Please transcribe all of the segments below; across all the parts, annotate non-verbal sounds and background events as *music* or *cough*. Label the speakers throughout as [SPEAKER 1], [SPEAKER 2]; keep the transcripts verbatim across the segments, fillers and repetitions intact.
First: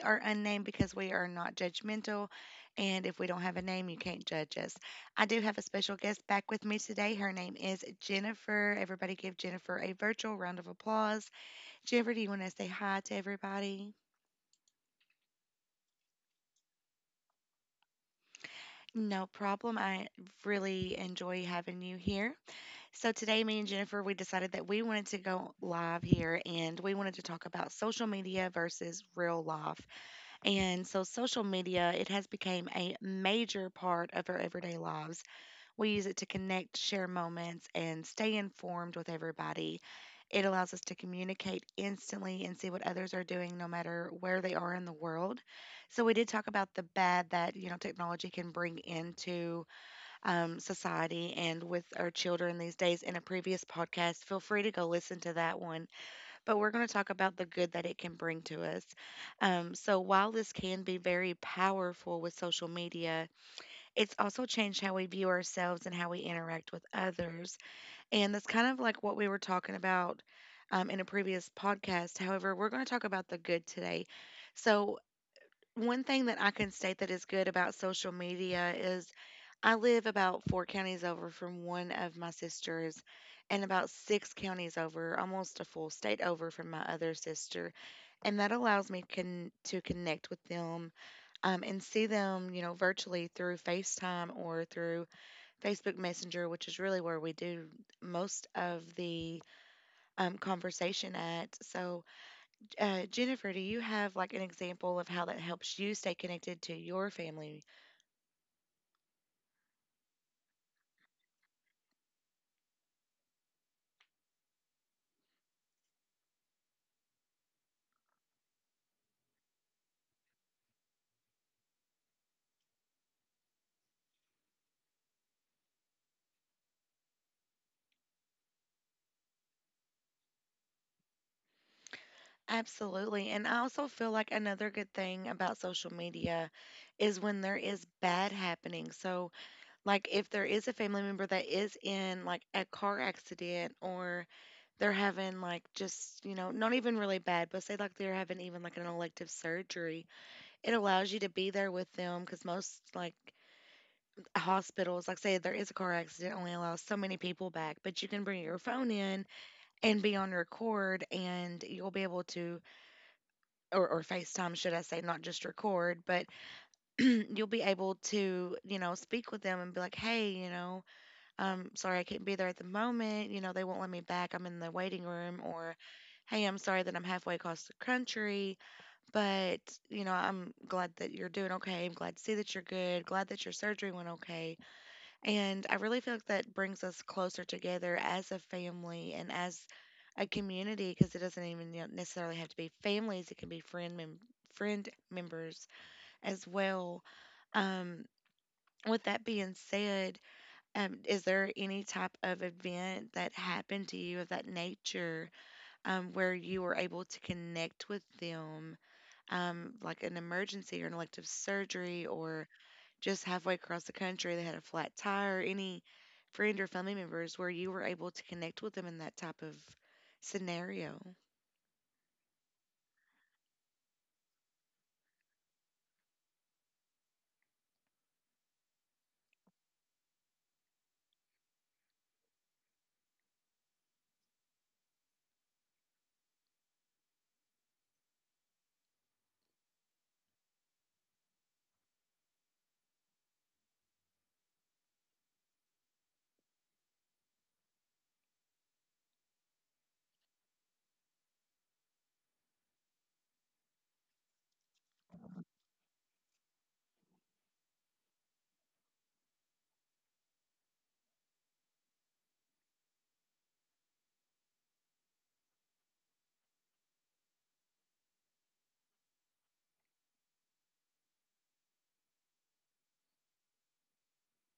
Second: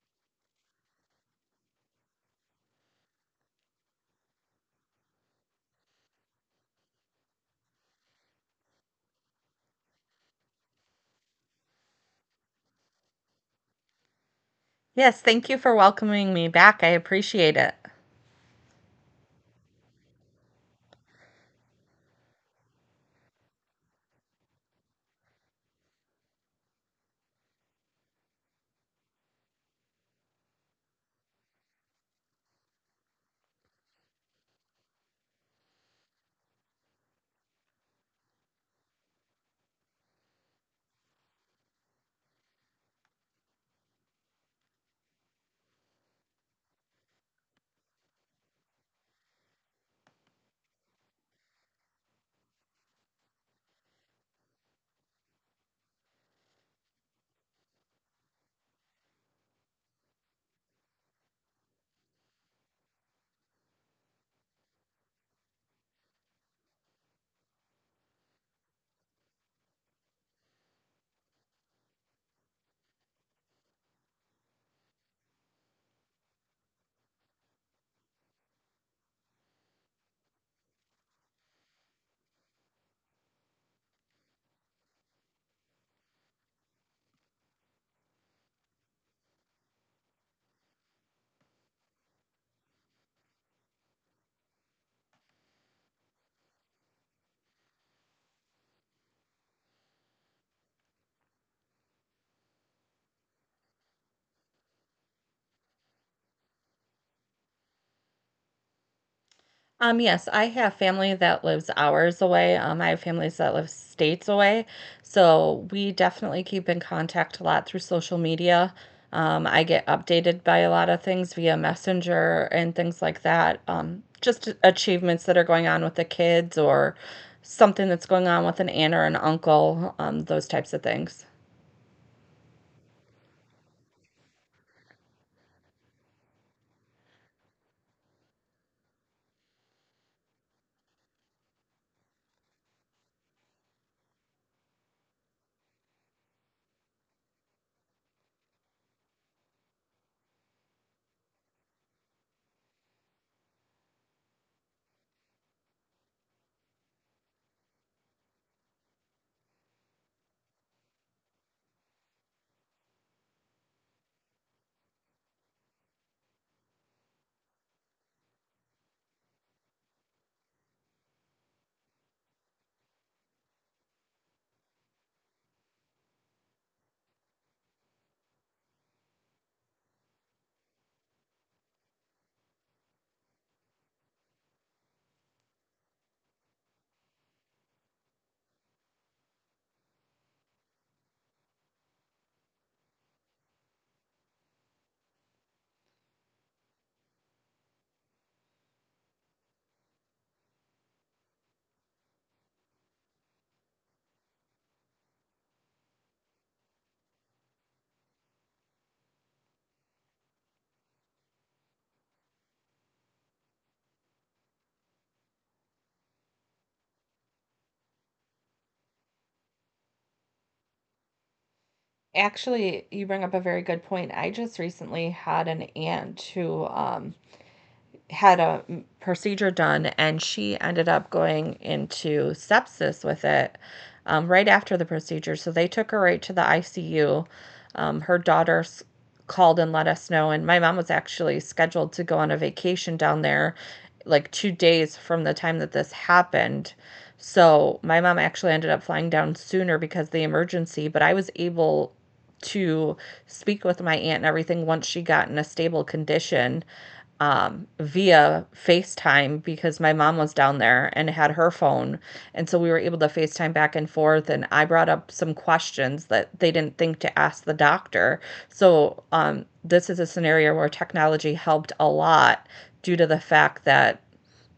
[SPEAKER 1] are unnamed because we are not judgmental. And if we don't have a name, you can't judge us. I do have a special guest back with me today. Her name is Jennifer. Everybody give Jennifer a virtual round of applause. Jennifer, do you want to say hi to everybody?
[SPEAKER 2] Yes, thank you for welcoming me back, I appreciate it.
[SPEAKER 1] No problem. I really enjoy having you here. So, today, me and Jennifer, we decided that we wanted to go live here and we wanted to talk about social media versus real life. And so social media, it has become a major part of our everyday lives. We use it to connect, share moments, and stay informed with everybody. It allows us to communicate instantly and see what others are doing no matter where they are in the world. So we did talk about the bad that, you know, technology can bring into um, society and with our children these days in a previous podcast. Feel free to go listen to that one, but we're going to talk about the good that it can bring to us. Um, so, while this can be very powerful with social media, it's also changed how we view ourselves and how we interact with others. And that's kind of like what we were talking about um, in a previous podcast. However, we're going to talk about the good today. So, one thing that I can state that is good about social media is I live about four counties over from one of my sisters and about six counties over, almost a full state over from my other sister. And that allows me con- to connect with them, um, and see them, you know, virtually through FaceTime or through Facebook Messenger, which is really where we do most of the, um, conversation at. So, uh, Jennifer, do you have like an example of how that helps you stay connected to your family?
[SPEAKER 2] Um, yes, I have family that lives hours away. um, I have families that live states away, so we definitely keep in contact a lot through social media. Um, I get updated by a lot of things via Messenger and things like that, um, just achievements that are going on with the kids or something that's going on with an aunt or an uncle, um, those types of things.
[SPEAKER 1] Absolutely. And I also feel like another good thing about social media is when there is bad happening. So, like, if there is a family member that is in like a car accident, or they're having like just, you know, not even really bad, but say like they're having even like an elective surgery, it allows you to be there with them, because most like hospitals, like, say there is a car accident, only allows so many people back, but you can bring your phone in and be on record and you'll be able to, or, or FaceTime, should I say, not just record, but *clears throat* you'll be able to, you know, speak with them and be like, hey, you know, um, sorry I can't be there at the moment. You know, they won't let me back. I'm in the waiting room. Or, hey, I'm sorry that I'm halfway across the country, but, you know, I'm glad that you're doing okay. I'm glad to see that you're good. Glad that your surgery went okay. And I really feel like that brings us closer together as a family and as a community, because it doesn't even, you know, necessarily have to be families, it can be friend mem- friend members as well. Um, with that being said, um, is there any type of event that happened to you of that nature, um, where you were able to connect with them, um, like an emergency or an elective surgery, or just halfway across the country that had a flat tire, any friend or family members where you were able to connect with them in that type of scenario?
[SPEAKER 2] Actually, you bring up a very good point. I just recently had an aunt who um, had a procedure done and she ended up going into sepsis with it um, right after the procedure. So they took her right to the I C U. Um, her daughter called and let us know. And my mom was actually scheduled to go on a vacation down there like two days from the time that this happened. So my mom actually ended up flying down sooner because of the emergency, but I was able to speak with my aunt and everything once she got in a stable condition, um, via FaceTime because my mom was down there and had her phone. And so we were able to FaceTime back and forth. And I brought up some questions that they didn't think to ask the doctor. So um, this is a scenario where technology helped a lot due to the fact that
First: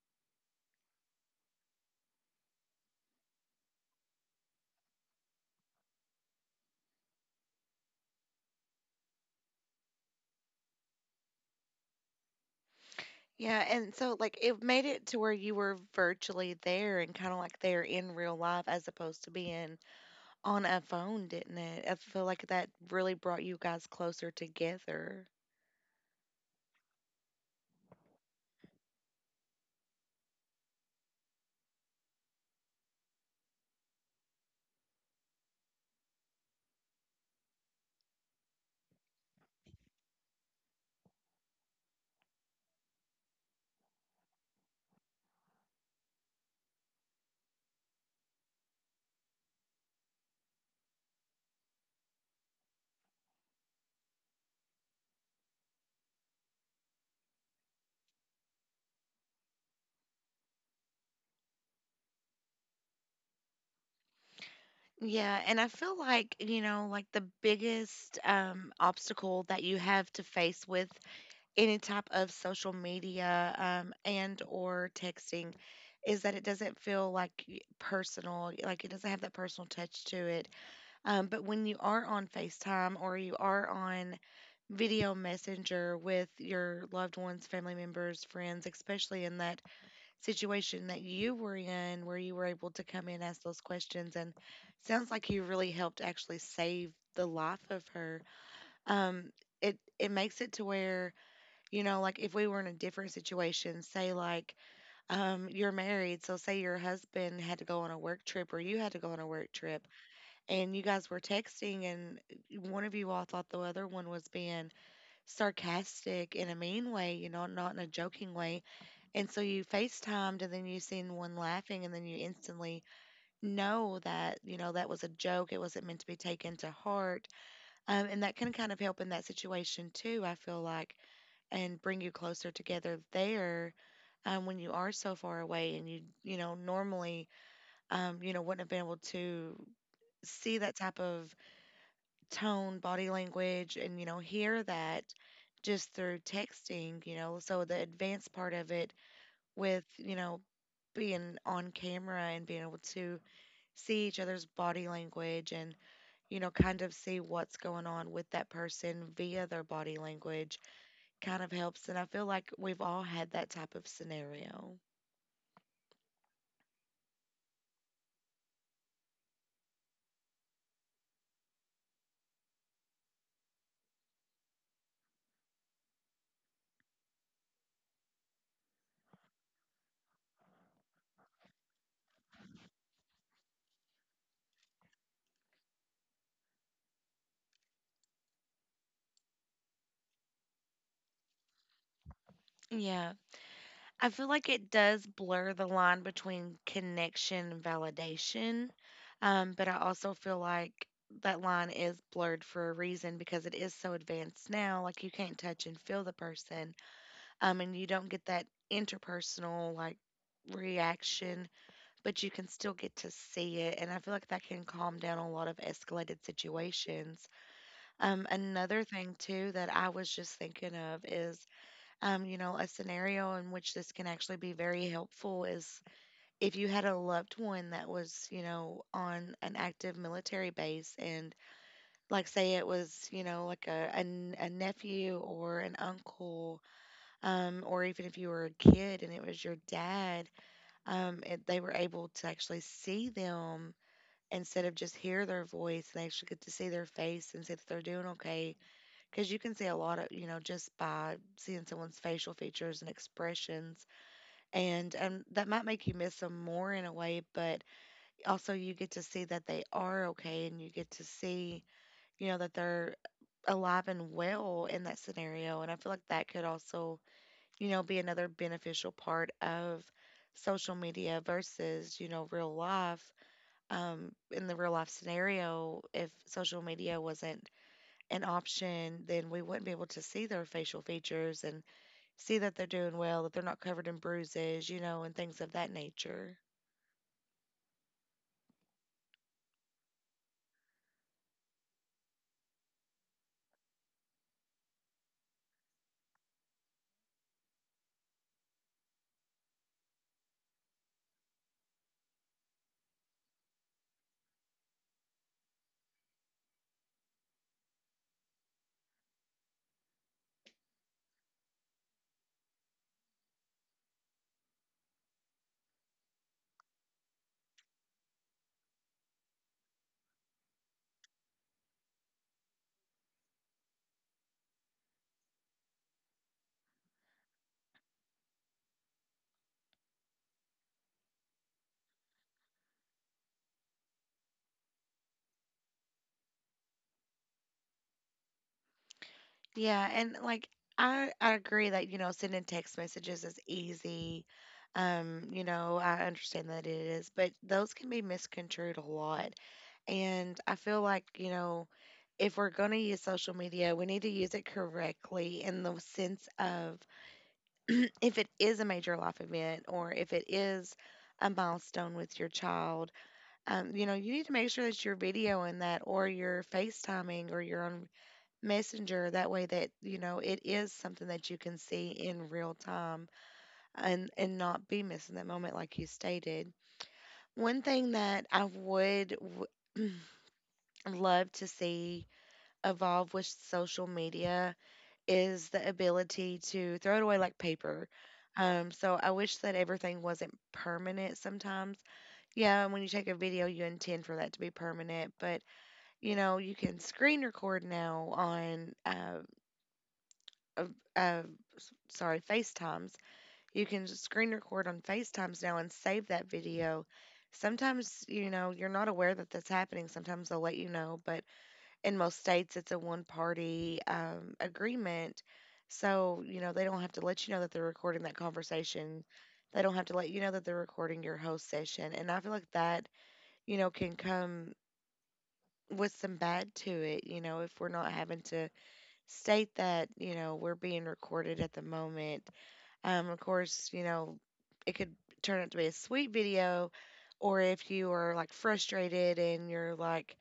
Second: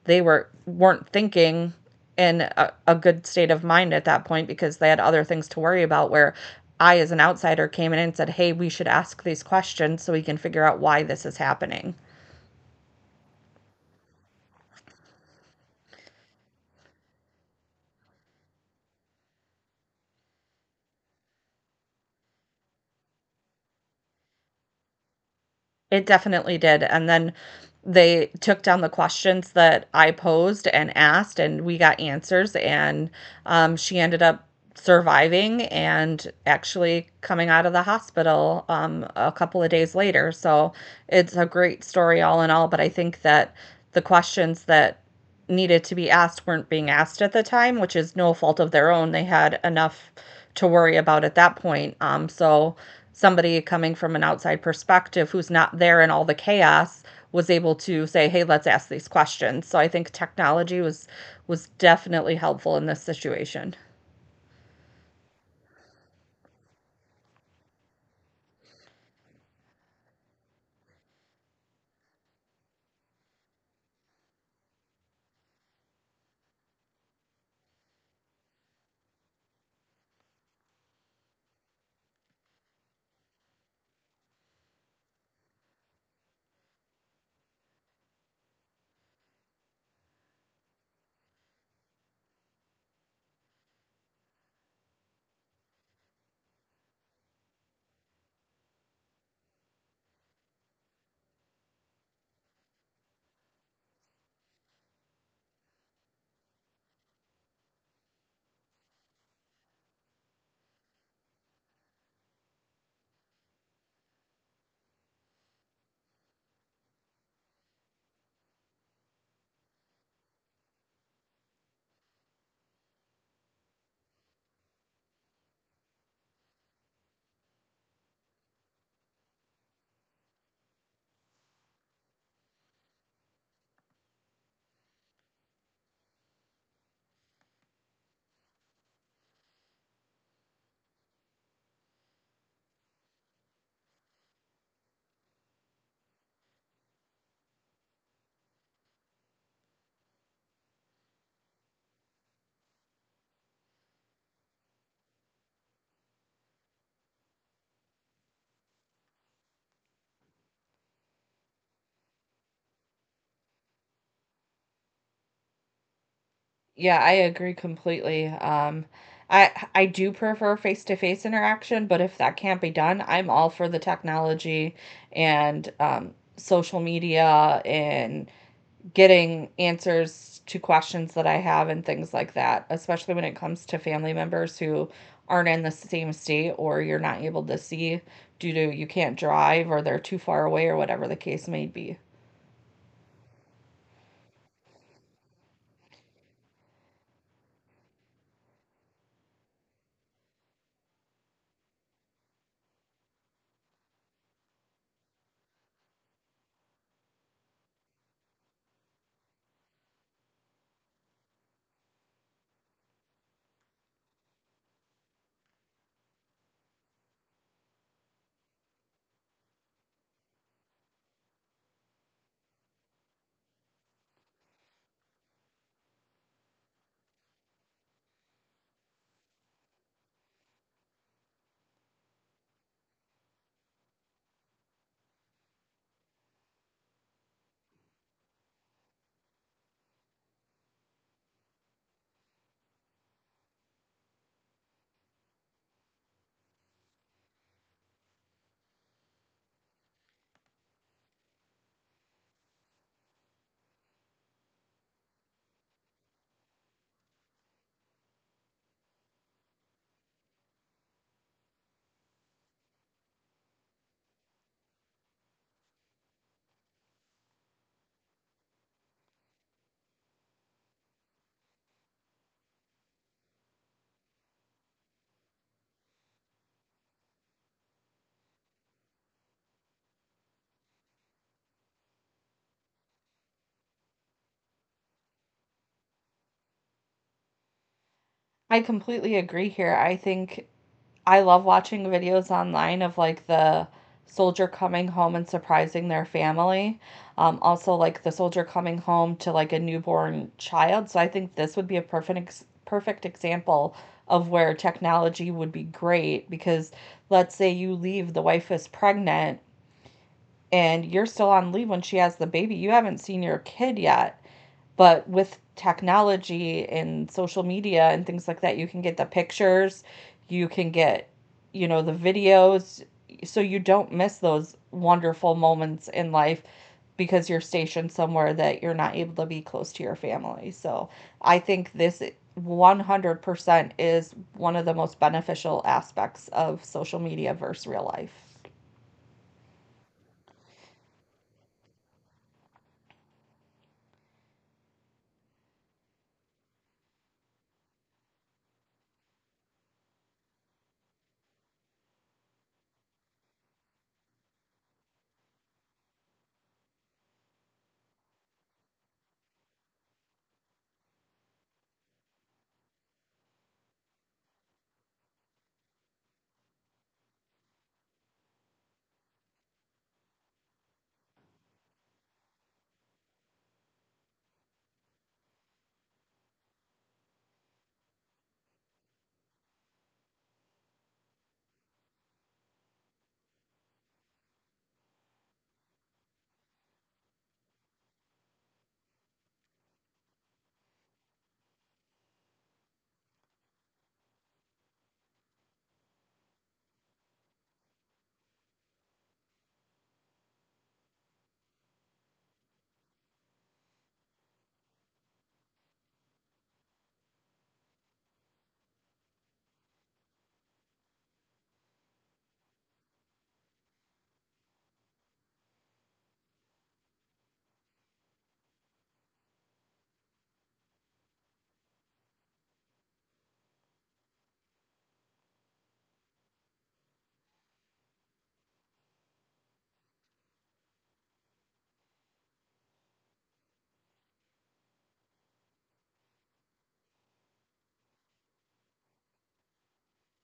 [SPEAKER 2] they were weren't thinking in a, a good state of mind at that point because they had other things to worry about, where I, as an outsider, came in and said, "Hey, we should ask these questions so we can figure out why this is happening."
[SPEAKER 1] Yeah, and so like it made it to where you were virtually there and kind of like there in real life as opposed to being on a phone, didn't it? I feel like that really brought you guys closer together.
[SPEAKER 2] It definitely did, and then they took down the questions that I posed and asked, and we got answers, and um, she ended up surviving and actually coming out of the hospital um, a couple of days later, so it's a great story all in all, but I think that the questions that needed to be asked weren't being asked at the time, which is no fault of their own. They had enough to worry about at that point. Um, so somebody coming from an outside perspective who's not there in all the chaos was able to say, "Hey, let's ask these questions." So I think technology was was definitely helpful in this situation.
[SPEAKER 1] Yeah, and I feel like, you know, like the biggest um, obstacle that you have to face with any type of social media, um, and or texting, is that it doesn't feel like y- personal, like it doesn't have that personal touch to it, um, but when you are on FaceTime or you are on video messenger with your loved ones, family members, friends, especially in that situation that you were in where you were able to come in, ask those questions, and sounds like you really helped actually save the life of her. Um, it it makes it to where, you know, like if we were in a different situation, say like, um, you're married, so say your husband had to go on a work trip or you had to go on a work trip, and you guys were texting, and eh, one of you all thought the other one was being sarcastic in a mean way, you know, not in a joking way, and so you FaceTimed, and then you seen one laughing, and then you instantly know that, you know, that was a joke, it wasn't meant to be taken to heart, um, and that can kind of help in that situation too, I feel like, and bring you closer together there, um, when you are so far away and you you know, normally, um, you know, wouldn't have been able to see that type of tone, body language, and you know, hear that just through texting, you know. So the advanced part of it, with, you know, being on camera and being able to see each other's body language, and you know, kind of see what's going on with that person via their body language, kind of helps. And I feel like we've all had that type of scenario.
[SPEAKER 2] Yeah, I agree completely. Um, I I do prefer face-to-face interaction, but if that can't be done, I'm all for the technology and um, social media and getting answers to questions that I have and things like that, especially when it comes to family members who aren't in the same state or you're not able to see due to you can't drive or they're too far away or whatever the case may be.
[SPEAKER 1] Yeah. I feel like it does blur the line between connection and validation. Um, but I also feel like that line is blurred for a reason, because it is so advanced now. Like you can't touch and feel the person. Um, and you don't get that interpersonal, like, reaction, but you can still get to see it. And I feel like that can calm down a lot of escalated situations. Um, another thing too that I was just thinking of is, um, you know, a scenario in which this can actually be very helpful is if you had a loved one that was, you know, on an active military base, and like say it was, you know, like a a, n- a nephew or an uncle, um, or even if you were a kid and it was your dad, um, it, they were able to actually see them instead of just hear their voice, they actually get to see their face and see that they're doing okay, because you can see a lot of, you know, just by seeing someone's facial features and expressions. And um, that might make you miss them more in a way, but also you get to see that they are okay, and you get to see, you know, that they're alive and well in that scenario. And I feel like that could also, you know, be another beneficial part of social media versus, you know, real life. Um in the real life scenario, if social media wasn't an option, then we wouldn't be able to see their facial features and see that they're doing well, that they're not covered in bruises, you know, and things of that nature.
[SPEAKER 2] I completely agree here. I think I love watching videos online of like the soldier coming home and surprising their family. Um, also, like the soldier coming home to like a newborn child. So I think this would be a perfect ex- perfect example of where technology would be great because let's say you leave, the wife is pregnant, and you're still on leave when she has the baby. You haven't seen your kid yet. But with technology and social media and things like that, you can get the pictures, you can get, you know, the videos. So you don't miss those wonderful moments in life because you're stationed somewhere that you're not able to be close to your family. So I think this one hundred percent is one of the most beneficial aspects of social media versus real life.
[SPEAKER 1] Yeah, and like, I I agree that, you know, sending text messages is easy. Um, you know, I understand that it is, but those can be misconstrued a lot. And I feel like, you know, if we're going to use social media, we need to use it correctly, in the sense of, *clears throat* if it is a major life event, or if it is a milestone with your child, um, you know, you need to make sure that you're videoing that, or you're FaceTiming, or you're on Messenger. That way that, you know, it is something that you can see in real time, and, and not be missing that moment, like you stated. One thing that I would w- *clears throat* love to see evolve with social media is the ability to throw it away like paper. Um, so I wish that everything wasn't permanent sometimes. Yeah, and when you take a video, you intend for that to be permanent, but you know, you can screen record now on, uh, uh, uh, sorry, FaceTimes. You can just screen record on FaceTimes now and save that video. Sometimes, you know, you're not aware that that's happening. Sometimes they'll let you know, but in most states it's a one party um, agreement, so you know they don't have to let you know that they're recording that conversation. They don't have to let you know that they're recording your host session, and I feel like that, you know, can come with some bad to it. You know, if we're not having to state that, you know, we're being recorded at the moment. Um, of course you know it could turn out to be a sweet video. Or if you are like frustrated and you're like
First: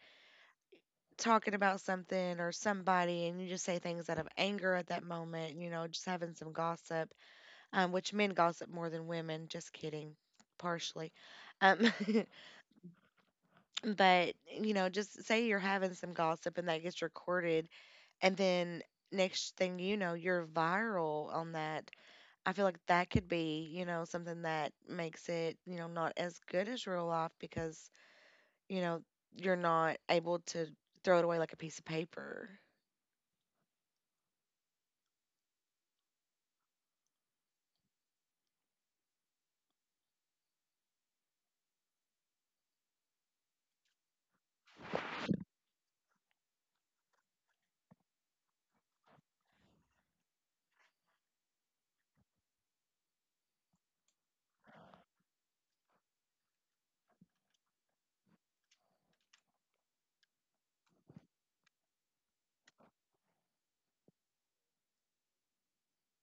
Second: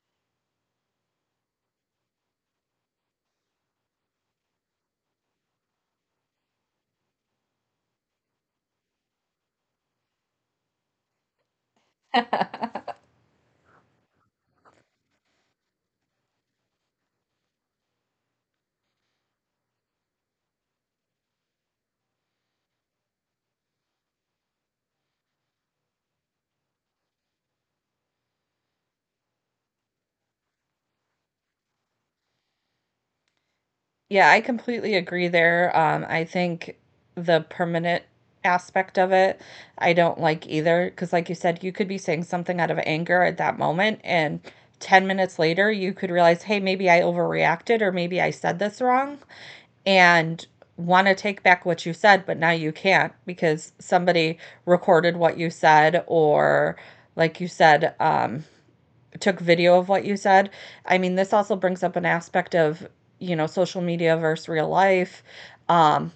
[SPEAKER 1] talking about something or somebody and you just say things out of anger at that moment, you know, just having some gossip, um, which men gossip more than women. Just kidding, partially. Um, *laughs* but, you know, just say you're having some gossip and that gets recorded. And then next thing you know, you're viral on that. I feel like that could be, you know, something that makes it, you know, not as good as real life because, you know, you're not able to throw it away like a piece of paper.
[SPEAKER 2] Yeah, I completely agree there. Um, I think the permanent aspect of it, I don't like either. Because, like you said, you could be saying something out of anger at that moment, and ten minutes later, you could realize, hey, maybe I overreacted or maybe I said this wrong, and want to take back what you said, but now you can't because somebody recorded what you said, or like you said, um, took video of what you said. I mean, this also brings up an aspect of, you know, social media versus real life. Um,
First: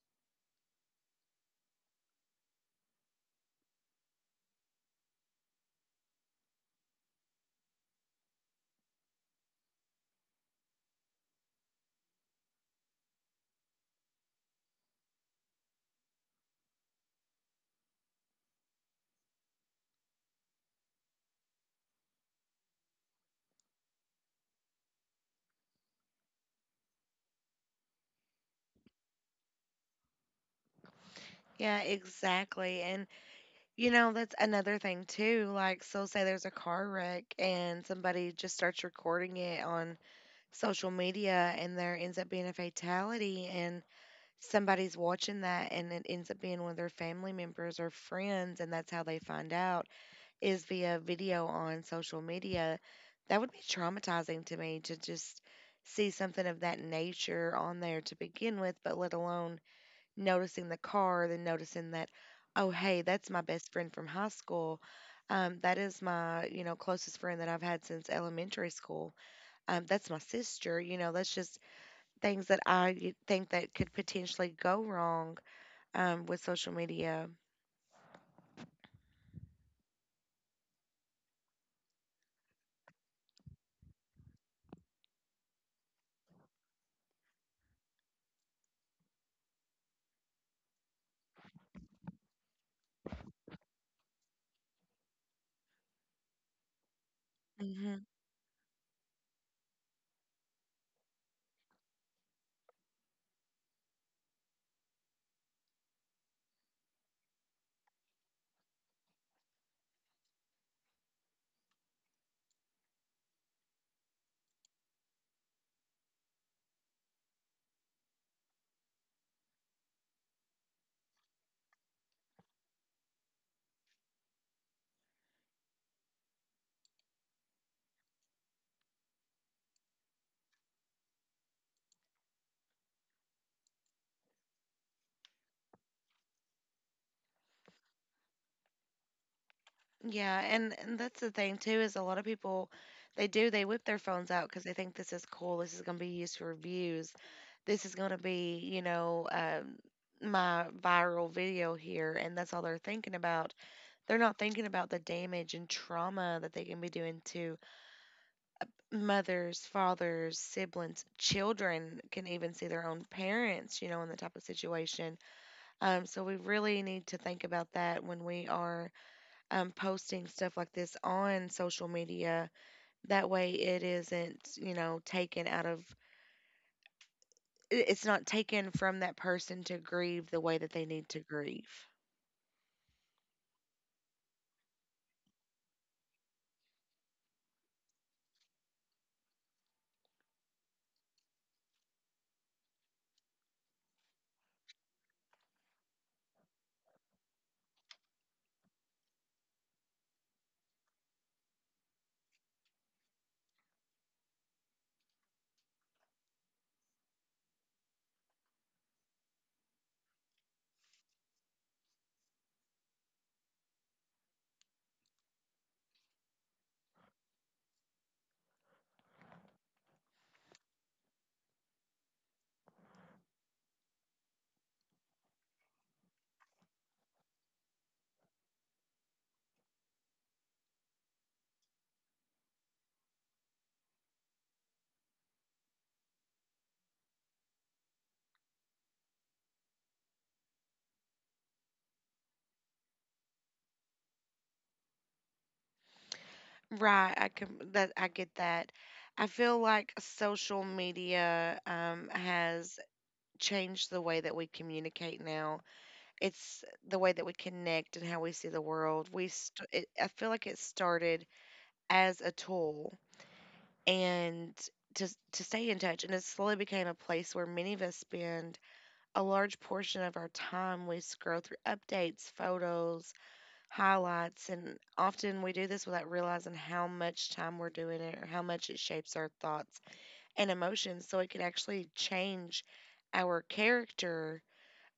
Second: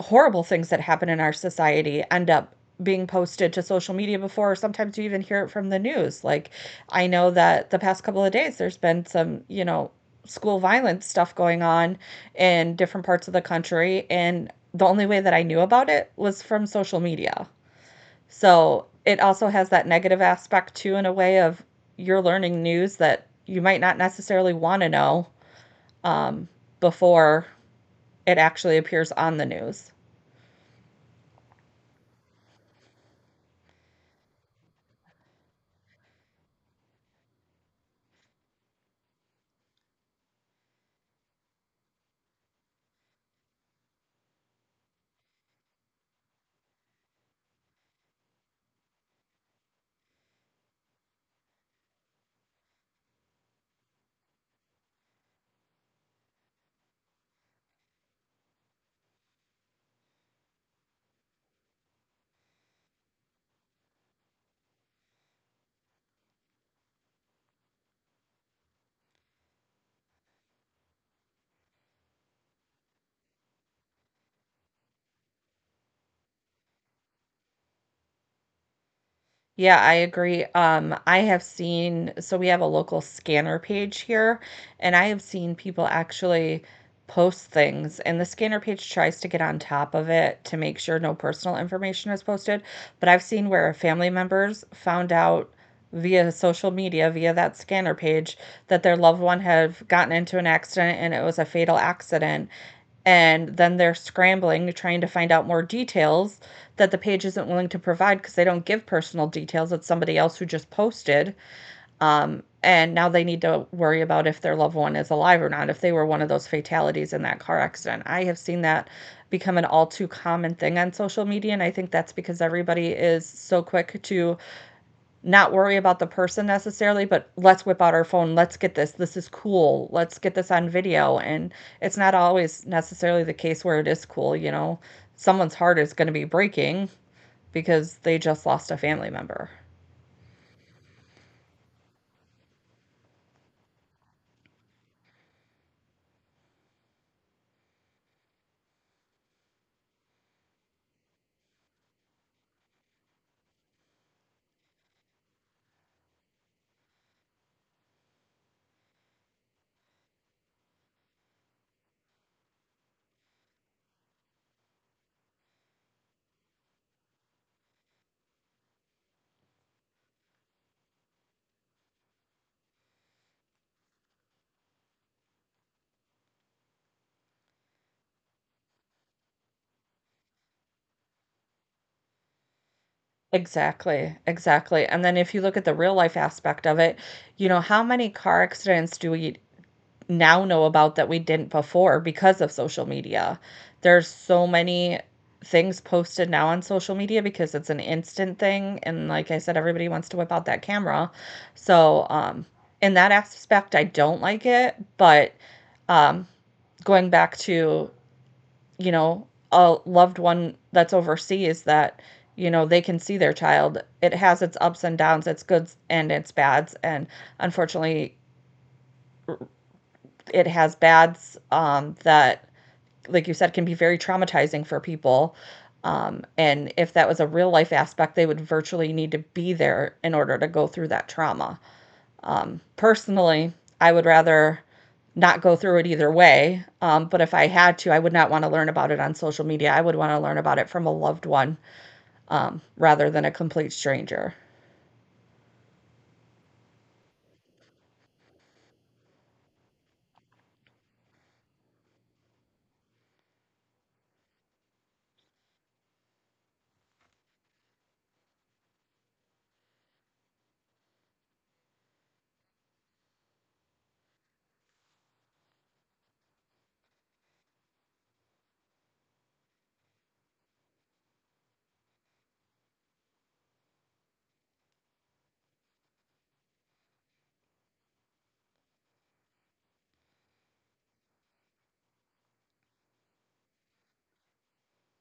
[SPEAKER 2] Horrible things that happen in our society end up being posted to social media before. or sometimes you even hear it from the news. Like, I know that the past couple of days, there's been some, you know, school violence stuff going on in different parts of the country. And the only way that I knew about it was from social media. So it also has that negative aspect too, in a way of you're learning news that you might not necessarily want to know, um, before it actually appears on the news.
[SPEAKER 1] Yeah, exactly. And you know, that's another thing too. Like, so say there's a car wreck and somebody just starts recording it on social media and there ends up being a fatality and somebody's watching that and it ends up being one of their family members or friends, and that's how they find out is via video on social media. That would be traumatizing to me to just see something of that nature on there to begin with, but let alone noticing the car, then noticing that, oh, hey, that's my best friend from high school. Um, that is my, you know, closest friend that I've had since elementary school. Um, that's my sister. You know, that's just things that I y- think that could potentially go wrong um, with social media.
[SPEAKER 2] Yeah, I agree. Um, I have seen, so we have a local scanner page here, and I have seen people actually post things, and the scanner page tries to get on top of it to make sure no personal information is posted. But I've seen where family members found out via social media, via that scanner page, that their loved one had gotten into an accident and it was a fatal accident, and then they're scrambling trying to find out more details that the page isn't willing to provide because they don't give personal details. It's somebody else who just posted, um, and now they need to worry about if their loved one is alive or not, if they were one of those fatalities in that car accident. I have seen that become an all too common thing on social media, and I think that's because everybody is so quick to not worry about the person necessarily, but let's whip out our phone. Let's get this. This is cool. Let's get this on video. And it's not always necessarily the case where it is cool, you know. Someone's heart is going to be breaking because they just lost a family member.
[SPEAKER 1] Yeah, and and that's the thing too, is a lot of people, they do, they whip their phones out because they think this is cool. This is going to be used for reviews. This is going to be, you know, um, my viral video here, and that's all they're thinking about. They're not thinking about the damage and trauma that they can be doing to mothers, fathers, siblings, children. Can even see their own parents, you know, in the type of situation. Um, so we really need to think about that when we are um, posting stuff like this on social media. That way, it isn't, you know, taken out of, i- it's not taken from that person to grieve the way that they need to grieve.
[SPEAKER 2] Exactly, exactly. And then if you look at the real life aspect of it, you know, how many car accidents do we now know about that we didn't before because of social media. There's so many things posted now on social media because it's an instant thing, and like I said, everybody wants to whip out that camera. So, um in that aspect I don't like it, but um going back to, you know, a loved one that's overseas, that you know they can see their child, it has its ups and downs, its goods and its bads, and unfortunately it has bads, um, that like you said, can be very traumatizing for people. Um, and if that was a real life aspect, they would virtually need to be there in order to go through that trauma. Um, personally, I would rather not go through it either way. Um, but if I had to, I would not want to learn about it on social media. I would want to learn about it from a loved one, um, rather than a complete stranger.
[SPEAKER 1] Right. I can, that, I get that. I feel like social media um, has changed the way that we communicate now. It's the way that we connect and how we see the world. We, st- it, I feel like it started as a tool and to to stay in touch. And it slowly became a place where many of us spend a large portion of our time. We scroll through updates, photos, highlights, and often we do this without realizing how much time we're doing it or how much it shapes our thoughts and emotions. So it can actually change our character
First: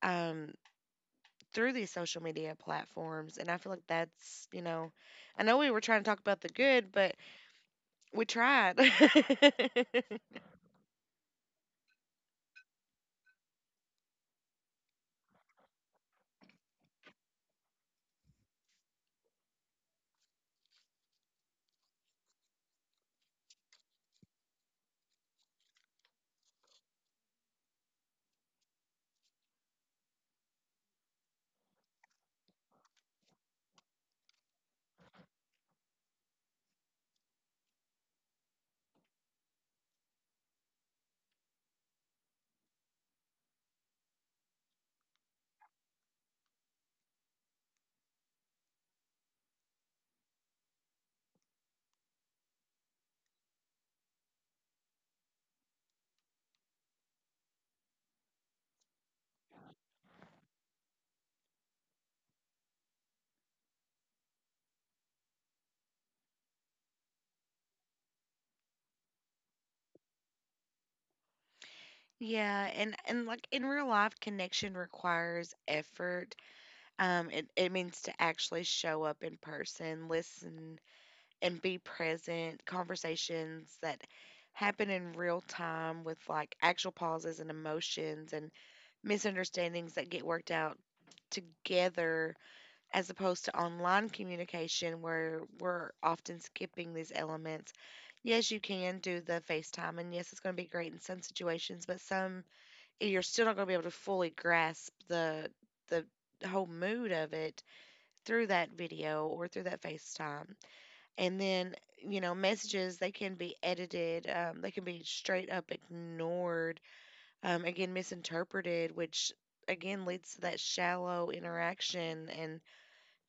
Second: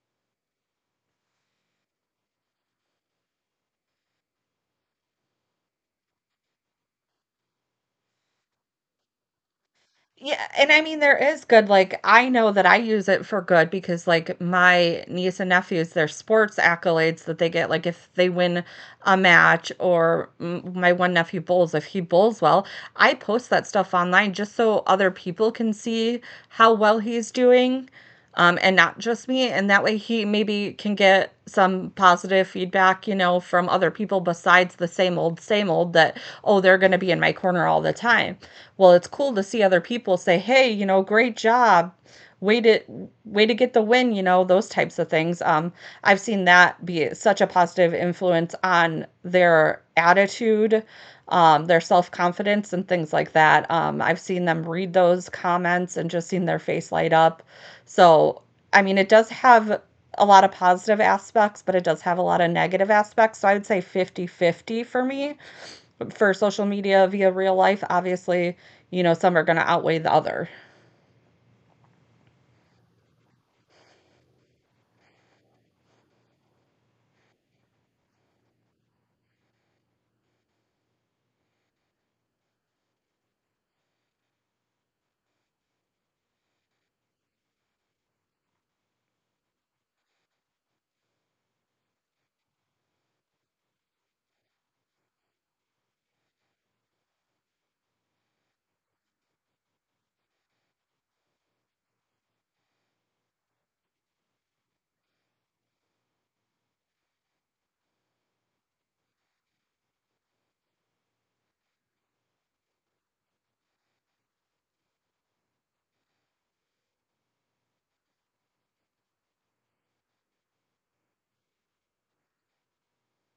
[SPEAKER 1] um, through these social media platforms. And I feel like that's, you know, I know we were trying to talk about the good, but we tried. *laughs*
[SPEAKER 2] Yeah, and I mean, there is good. Like, I know that I use it for good because, like, my niece and nephews, their sports accolades that they get, like, if they win a match, or m- my one nephew bowls, if he bowls well, I post that stuff online just so other people can see how well he's doing, um, and not just me. And that way he maybe can get some positive feedback, you know, from other people besides the same old, same old that, oh, they're going to be in my corner all the time. Well, it's cool to see other people say, hey, you know, great job, way to way to get the win, you know, those types of things. um I've seen that be such a positive influence on their attitude, um their self-confidence and things like that. um I've seen them read those comments and just seen their face light up. So I mean, it does have a lot of positive aspects, but it does have a lot of negative aspects, so I would say fifty fifty for me for social media via real life. Obviously, you know, some are going to outweigh the other.
[SPEAKER 1] Yeah, and and like in real life, connection requires effort. Um, it it means to actually show up in person, listen, and be present. Conversations that happen in real time with like actual pauses and emotions and misunderstandings that get worked out together, as opposed to online communication where we're often skipping these elements. Yes, you can do the FaceTime, and yes, it's going to be great in some situations, but some you're still not going to be able to fully grasp the the whole mood of it through that video or through that FaceTime. And then, you know, messages, they can be edited, um, they can be straight up ignored, um, again misinterpreted, which again leads to that shallow interaction and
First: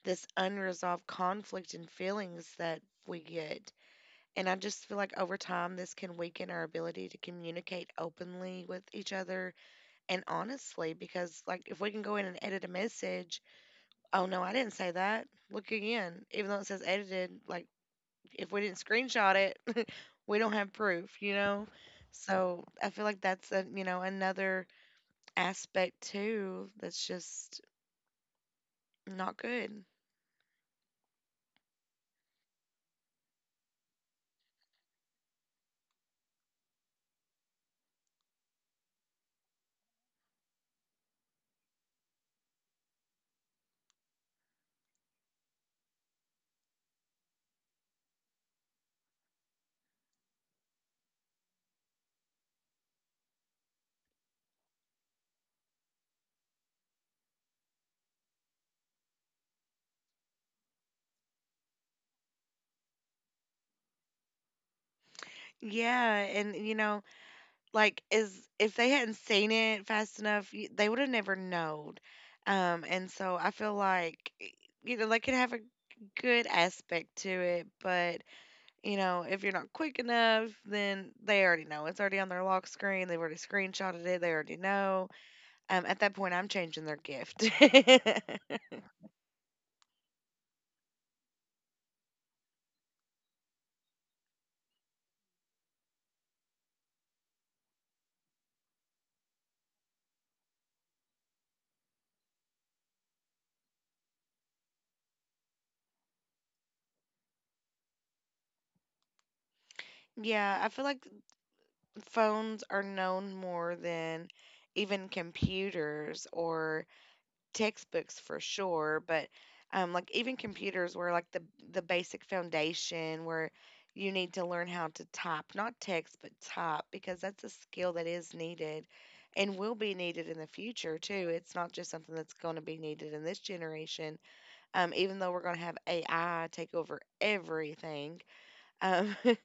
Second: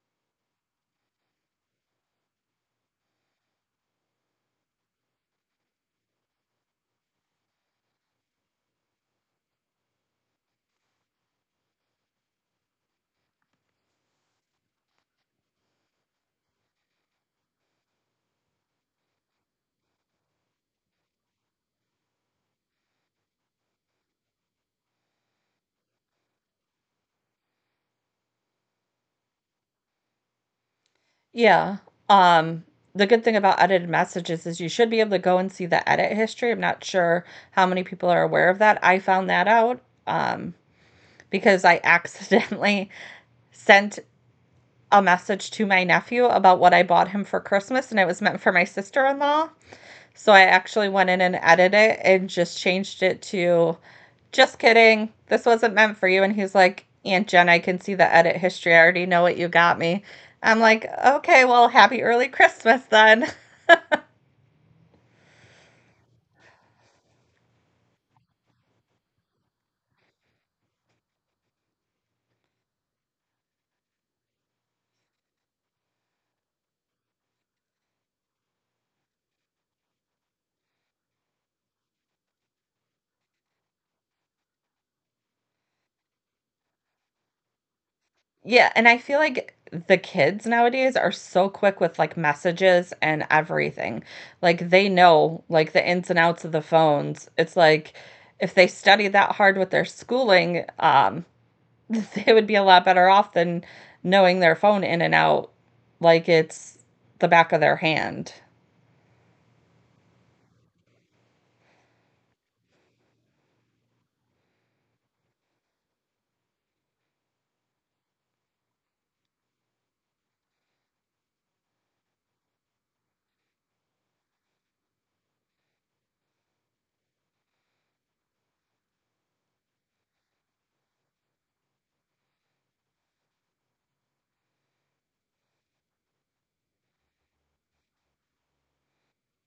[SPEAKER 1] this unresolved conflict and feelings that we get. And I just feel like over time, this can weaken our ability to communicate openly with each other and honestly, because like if we can go in and edit a message, oh no, I didn't say that. Look again, even though it says edited, like if we didn't screenshot it, *laughs* we don't have proof, you know? So I feel like that's a, you know, another aspect too that's just not good.
[SPEAKER 2] Yeah, um, the good thing about edited messages is you should be able to go and see the edit history. I'm not sure how many people are aware of that. I found that out um, because I accidentally *laughs* sent a message to my nephew about what I bought him for Christmas, and it was meant for my sister-in-law. So I actually went in and edited it and just changed it to just kidding. This wasn't meant for you. And he's like, Aunt Jen, I can see the edit history. I already know what you got me. I'm like, okay, well, happy early Christmas then.
[SPEAKER 1] Yeah, and you know, like is if they hadn't seen it fast enough, y- they would have never known. Um, and so I feel like y- you know, they could have a good aspect to it, but you know, if you're not quick enough, then they already know. It's already on their lock screen. They've already screenshotted it. They already know. Um, at that point, I'm changing their gift. *laughs*
[SPEAKER 2] *laughs* Yeah. And I feel like the kids nowadays are so quick with like messages and everything. Like they know like the ins and outs of the phones. It's like if they study that hard with their schooling, um, *laughs* they would be a lot better off than knowing their phone in and out like it's the back of their hand.
[SPEAKER 1] Yeah, I feel like phones are known more than even computers or textbooks for sure, but um, like even computers were like the the basic foundation where you need to learn how to type, not text, but type, because that's a skill that is needed and will be needed in the future too. It's not just something that's going to be needed in this generation. Um, even though we're going to have A I take over everything, um, *laughs*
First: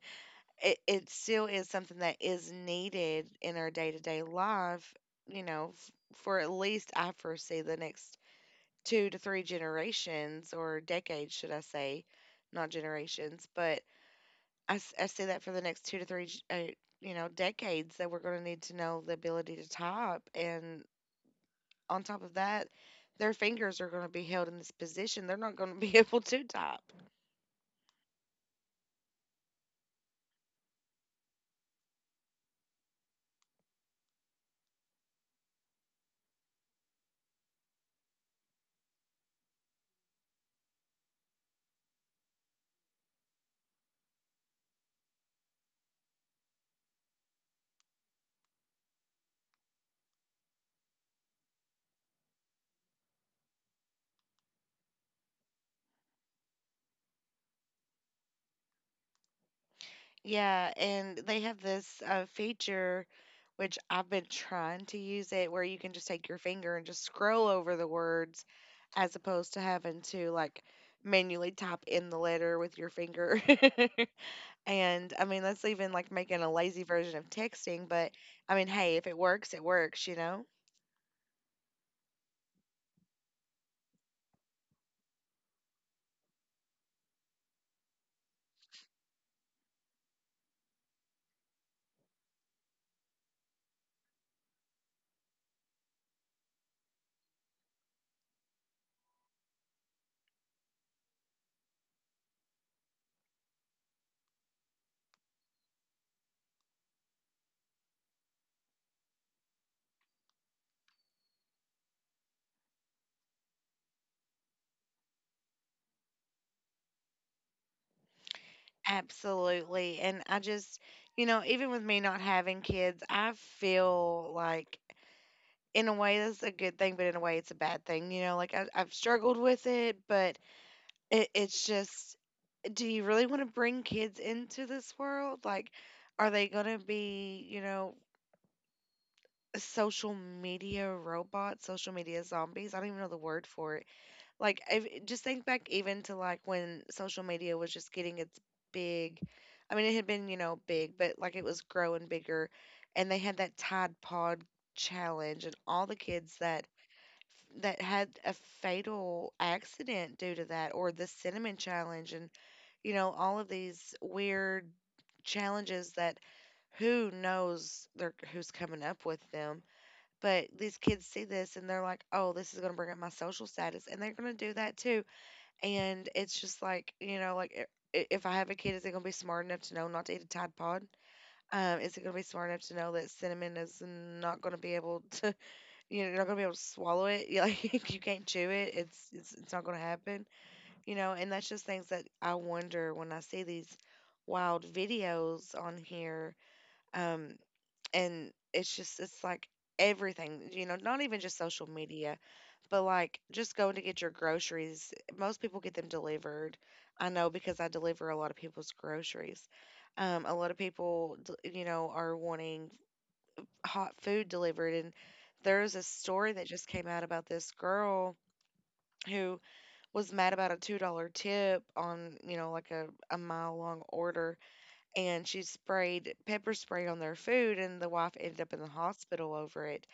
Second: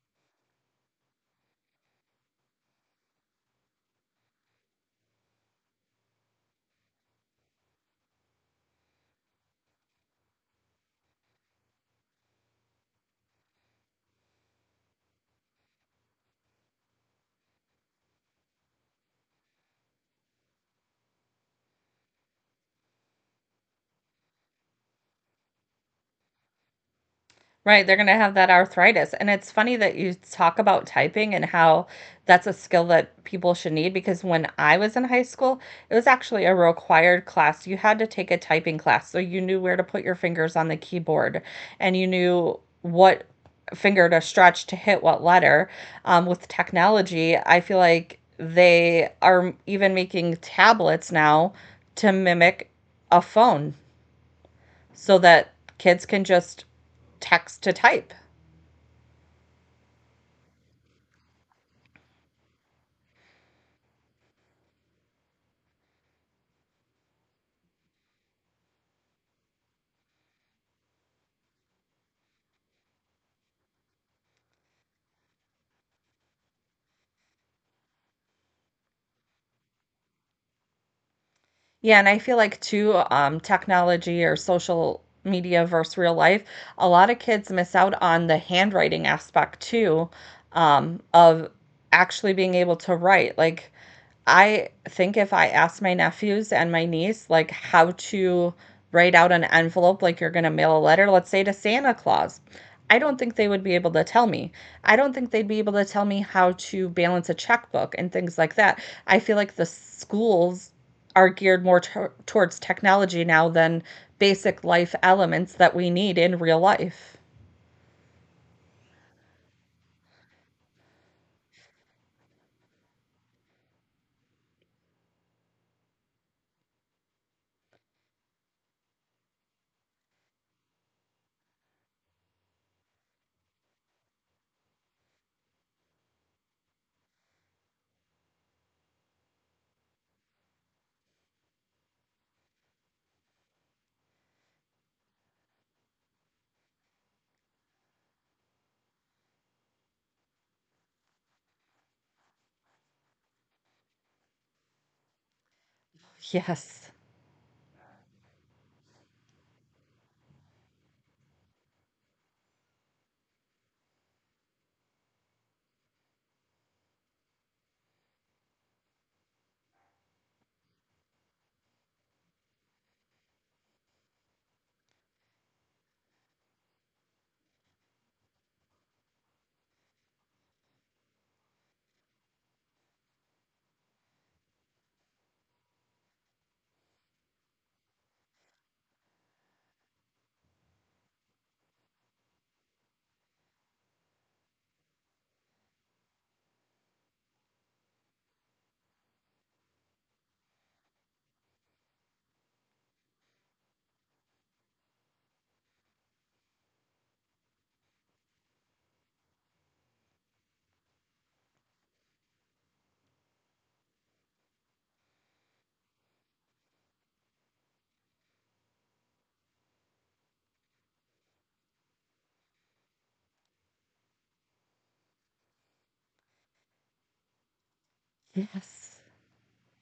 [SPEAKER 1] it, it still is something that is needed in our day to day life, you know, f- for at least I foresee the next two to three generations, or decades, should I say, not generations, but I, s- I see that for the next two to three, g- uh, you know, decades that we're going to need to know the ability to type. And on top of that, their fingers are going to be held in this position. They're not going to be *laughs* able to type.
[SPEAKER 2] Right, they're gonna have that arthritis, and it's funny that you talk about typing and how that's a skill that people should need, because when I was in high school, it was actually a required class. You had to take a typing class, so you knew where to put your fingers on the keyboard, and you knew what finger to stretch to hit what letter. Um, with technology, I feel like they are even making tablets now to mimic a phone so that kids can just text to type.
[SPEAKER 1] Yeah, and they have this uh, feature, which I've been trying to use it, where you can just take your finger and just scroll over the words as opposed to having to like manually type in the letter with your finger. *laughs* And I mean, that's even like making a lazy version of texting, but I mean, hey, if it works, it works, you know?
[SPEAKER 2] Yeah, and I feel like too, um, technology or social media versus real life, a lot of kids miss out on the handwriting aspect too, um, of actually being able to write. Like, I think if I asked my nephews and my niece, like, how to write out an envelope, like you're going to mail a letter, let's say to Santa Claus, I don't think they would be able to tell me. I don't think they'd be able to tell me how to balance a checkbook and things like that. I feel like the schools are geared more to- towards technology now than basic life elements that we need in real life.
[SPEAKER 1] Absolutely. And I just, you know, even with me not having kids, I feel like in a way that's a good thing, but in a way it's a bad thing. You know, like I, I've struggled with it, but it, it's just, do you really want to bring kids into this world? Like, are they going to be, you know, social media robots, social media zombies? I don't even know the word for it. Like, if, just think back even to like when social media was just getting its big. I mean, it had been, you know, big, but like it was growing bigger. And they had that Tide Pod challenge, and all the kids that
[SPEAKER 2] Yes.
[SPEAKER 1] that had a fatal accident due to that, or the cinnamon challenge, and you know, all of these weird challenges that who knows they're, who's coming up with them. But these kids see this and they're like, oh, this is going to bring up my social status. And they're going to do that too. And it's just like, you know, like i- i- if I have a kid, is it going to be smart enough to know not to eat a Tide Pod? Um, is it going to be smart enough to know that cinnamon is not going to be able *laughs* to, you know, you're not gonna be able to swallow it. *laughs* You Like you can't chew it. It's it's it's not gonna happen. You know, and that's just things that I wonder when I see these wild videos on here. Um, and it's just it's like everything. You know, not even just social media, but like just going to get your groceries. Most people get them delivered. I know because I deliver a lot of people's groceries. Um, a lot of people, d- you know, are wanting hot food delivered. And there's a story that just came out about this girl who was mad about a two dollar tip on, you know, like a, a mile long order. And she sprayed pepper spray on their food, and the wife ended up in the
[SPEAKER 2] Yes.
[SPEAKER 1] hospital over it.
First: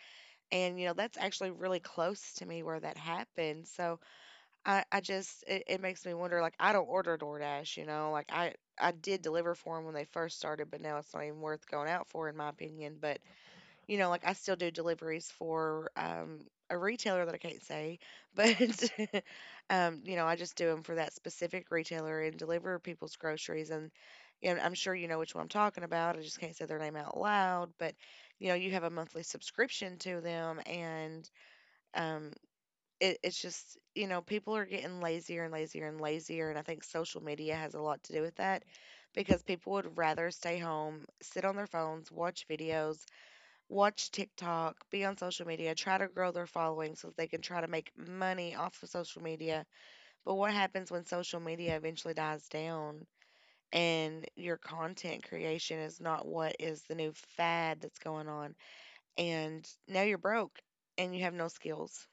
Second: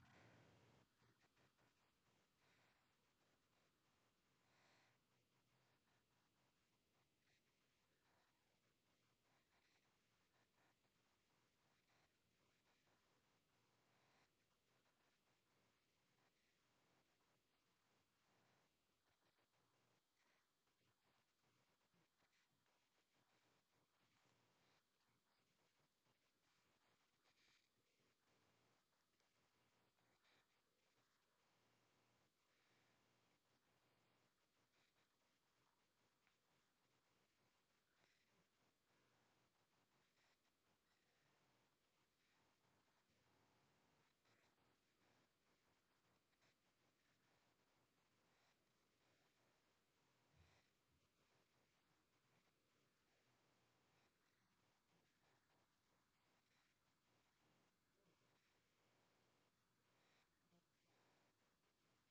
[SPEAKER 1] And, you know, that's actually really close to me where that happened. So I, I just, it, it makes me wonder, like, I don't order DoorDash, you know, like I, I did deliver for them when they first started, but now it's not even worth going out for, in my opinion. But you know, like I still do deliveries for um, a retailer that I can't say, but *laughs* um, you know, I just do them for that specific retailer and deliver people's groceries. And you know, I'm sure you know which one I'm talking about. I just can't say their name out loud, but you know, you have a monthly subscription to them, and um, it, it's just, you know, people are getting lazier and lazier and lazier, and I think social media has a lot to do with that. Because people would rather stay home, sit on their phones, watch videos, watch TikTok, be on social media, try to grow their following so they can try to make money off of social media. But what happens when social media eventually dies down and your content creation is not what is the new fad that's going on? And now you're broke and you have no skills.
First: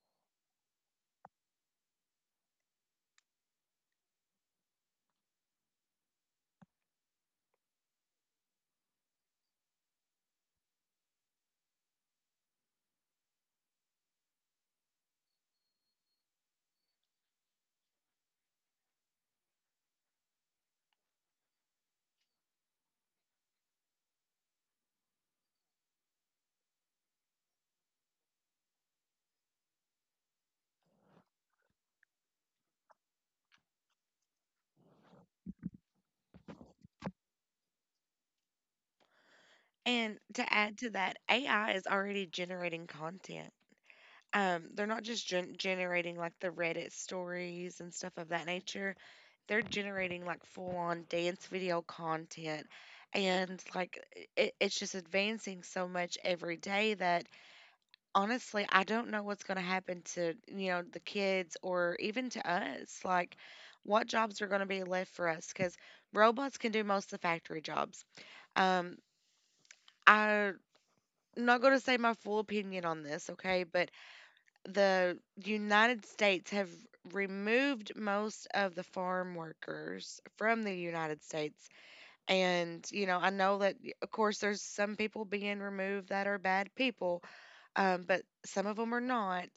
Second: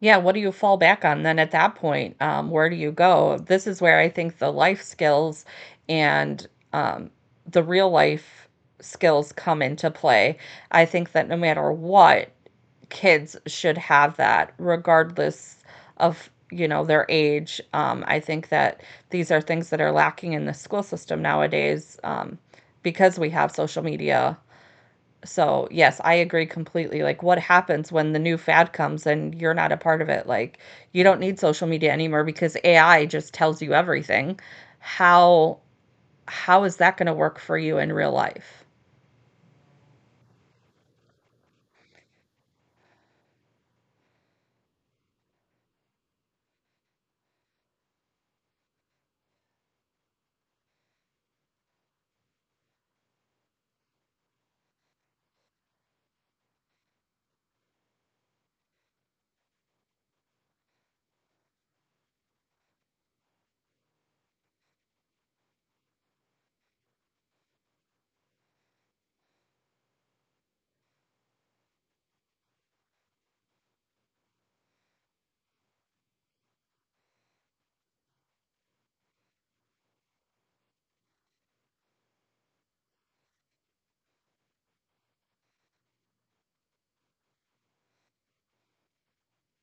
[SPEAKER 2] Yeah, what do you fall back on then at that point? Um, where do you go? This is where I think the life skills and, um, the real life skills come into play. I think that no matter what, kids should have that regardless of, you know, their age. um, I think that these are things that are lacking in the school system nowadays, um, because we have social media. So yes, I agree completely. Like, what happens when the new fad comes and you're not a part of it? Like, you don't need social media anymore because AI just tells you everything. how how is that going to work for you in real life?
[SPEAKER 1] And to add to that, A I is already generating content. Um, they're not just gen- generating like the Reddit stories and stuff of that nature. They're generating like full on dance video content. And like it, it's just advancing so much every day that honestly, I don't know what's going to happen to, you know, the kids or even to us. Like what jobs are going to be left for us because robots can do most of the factory jobs. Um, I, I'm not going to say my full opinion on this, okay? But the United States have removed most of the farm workers from the United States. And, you know, I know that, y- of course, there's some people being removed that are bad people, um, but some of them are not.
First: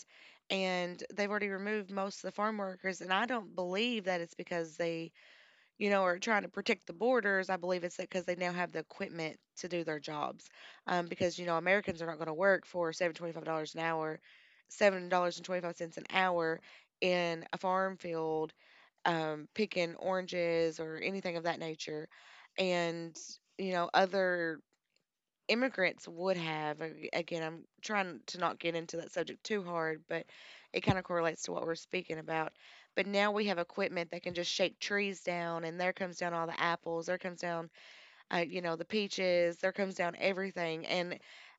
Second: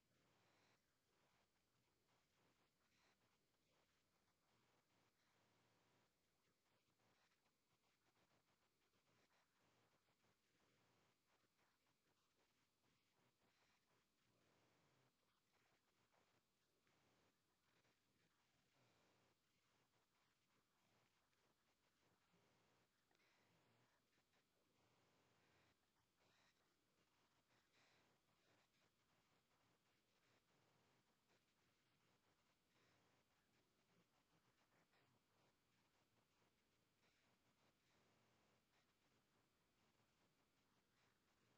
[SPEAKER 1] And they've already removed most of the farm workers. And I don't believe that it's because they you know, are trying to protect the borders. I believe it's because they now have the equipment to do their jobs. Um, because you know, Americans are not going to work for seven twenty-five dollars an hour, seven dollars and twenty-five cents an hour in a farm field, um, picking oranges or anything of that nature, and you know, other immigrants would have a- again, I'm trying to not get into that subject too hard, but it kind of correlates to what we're speaking about. But now we have equipment that can just shake trees down, and there comes down all the apples, there comes down uh, you know, the peaches, there comes down everything. And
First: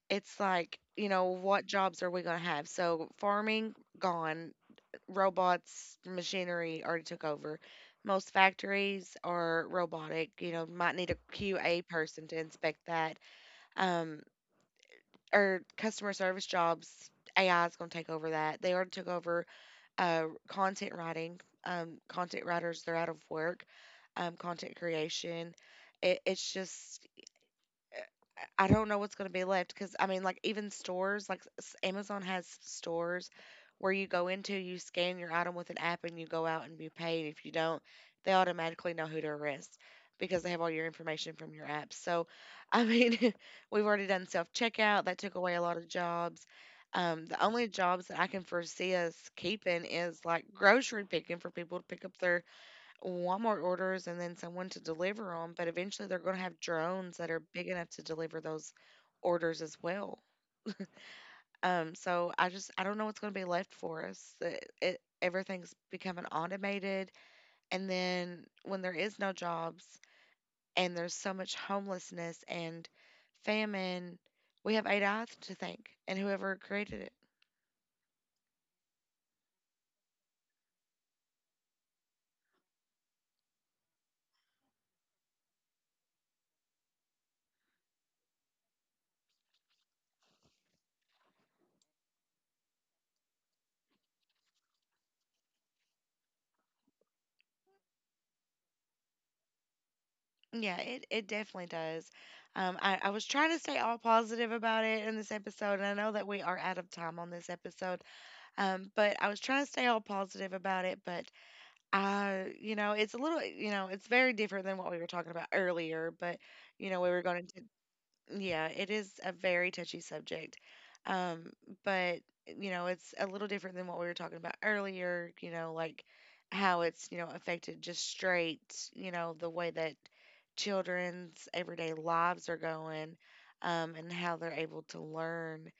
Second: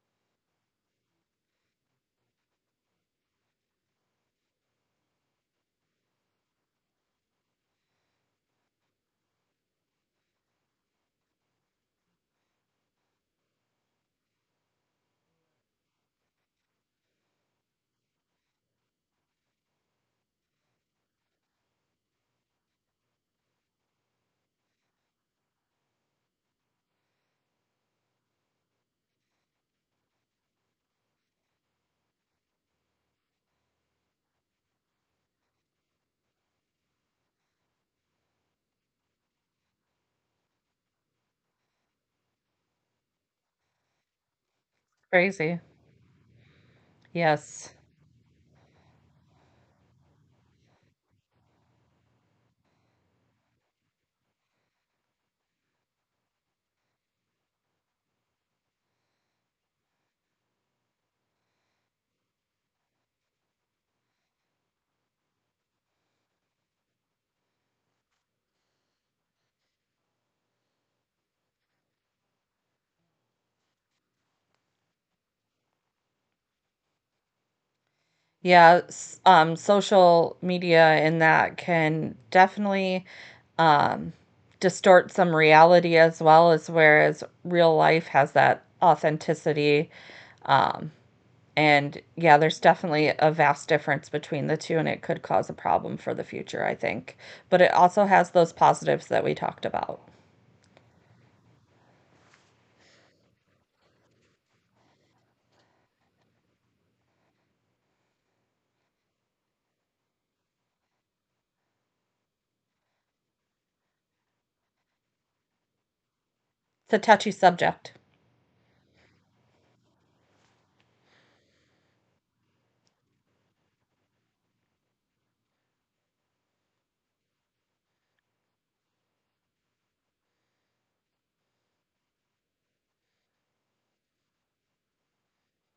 [SPEAKER 1] it's like, you know, what jobs are we going to have? So farming, gone. Robots, machinery already took over. Most factories are robotic. You know, might need a Q A person to inspect that. Um, or customer service jobs, A I is going to take over that. They already took over uh, content writing. Um, content writers, they're out of work. Um, content creation. It, it's just I don't know what's going to be left, because I mean, like even stores like s- Amazon has stores where you go into, you scan your item with an app, and you go out and you pay. And if you don't, they automatically know who to arrest because they have all your information from your app. So, I mean, *laughs* we've already done self checkout. That took away
[SPEAKER 2] Crazy.
[SPEAKER 1] a lot of jobs. Um, the only
[SPEAKER 2] Yes.
[SPEAKER 1] jobs that I can foresee us keeping is like grocery picking for people to pick up their Walmart orders, and then someone to deliver them, but eventually they're going to have drones that are big enough to deliver those orders as well. Um, so I just I don't know what's going to be left for us. It, it, everything's becoming automated, and then when there is no jobs and there's so much homelessness and famine, we have A I to thank, and whoever created it.
[SPEAKER 2] Yeah, s- um, social media and that can definitely um, distort some reality, as well as, whereas real life has that authenticity. Um, and yeah, there's definitely a vast difference between the two, and it could cause a problem for the future, I think. But it also has those positives that we talked about.
[SPEAKER 1] Yeah, it, it definitely does. Um, I, I was trying to stay all positive about it in this episode, and I know that we are out of time on this episode. Um, but I was trying to stay all positive about it. But I, you know, it's a little, you know, it's very different than what we were talking about earlier. But, you
[SPEAKER 2] It's
[SPEAKER 1] know,
[SPEAKER 2] a
[SPEAKER 1] we were
[SPEAKER 2] touchy
[SPEAKER 1] going to,
[SPEAKER 2] subject. *laughs*
[SPEAKER 1] yeah, it is a very touchy subject. Um, but, you know, it's a little different than what we were talking about earlier, you know, like how it's, you know, affected just straight, you know, the way that children's everyday lives are going um, and how they're able to learn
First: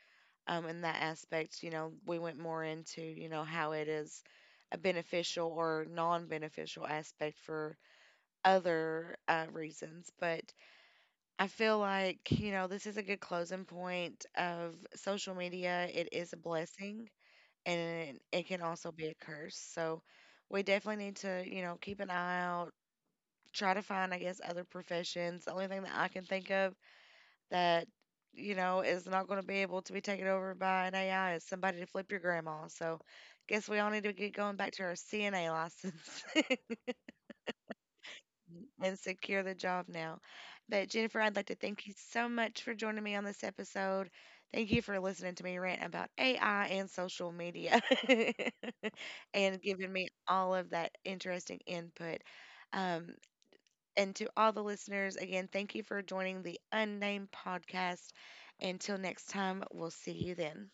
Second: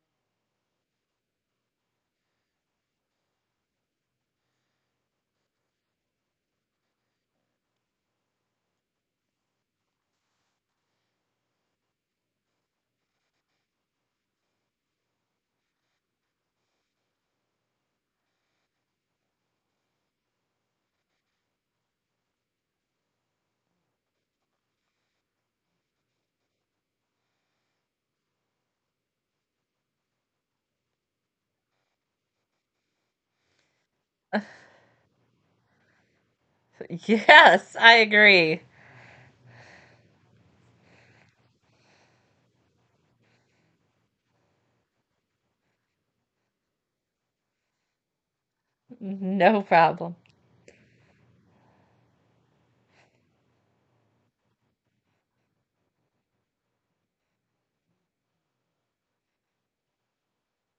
[SPEAKER 1] um, in that aspect, you know, we went more into, you know, how it is a beneficial or non beneficial aspect for other uh, reasons. But I feel like, you know, this is a good closing point of social media. It is a blessing, and it can also be a curse. So we definitely need to, you know, keep an eye out, try to find, I guess, other professions. The only thing that I can think of that you know is not going to be able to be taken over by an A I. It's somebody to flip your grandma. So, guess we all need to get going back to our C N A license *laughs*
[SPEAKER 2] Yes, I agree.
[SPEAKER 1] and secure the job now. But Jennifer, I'd like to thank you so much for joining me on this episode. Thank you for listening to me rant about A I and social media *laughs*
[SPEAKER 2] No
[SPEAKER 1] and giving me
[SPEAKER 2] problem.
[SPEAKER 1] all of that interesting input. Um, and to all the listeners, again, thank you for joining the Unnamed Podcast. Until next time, we'll see you then.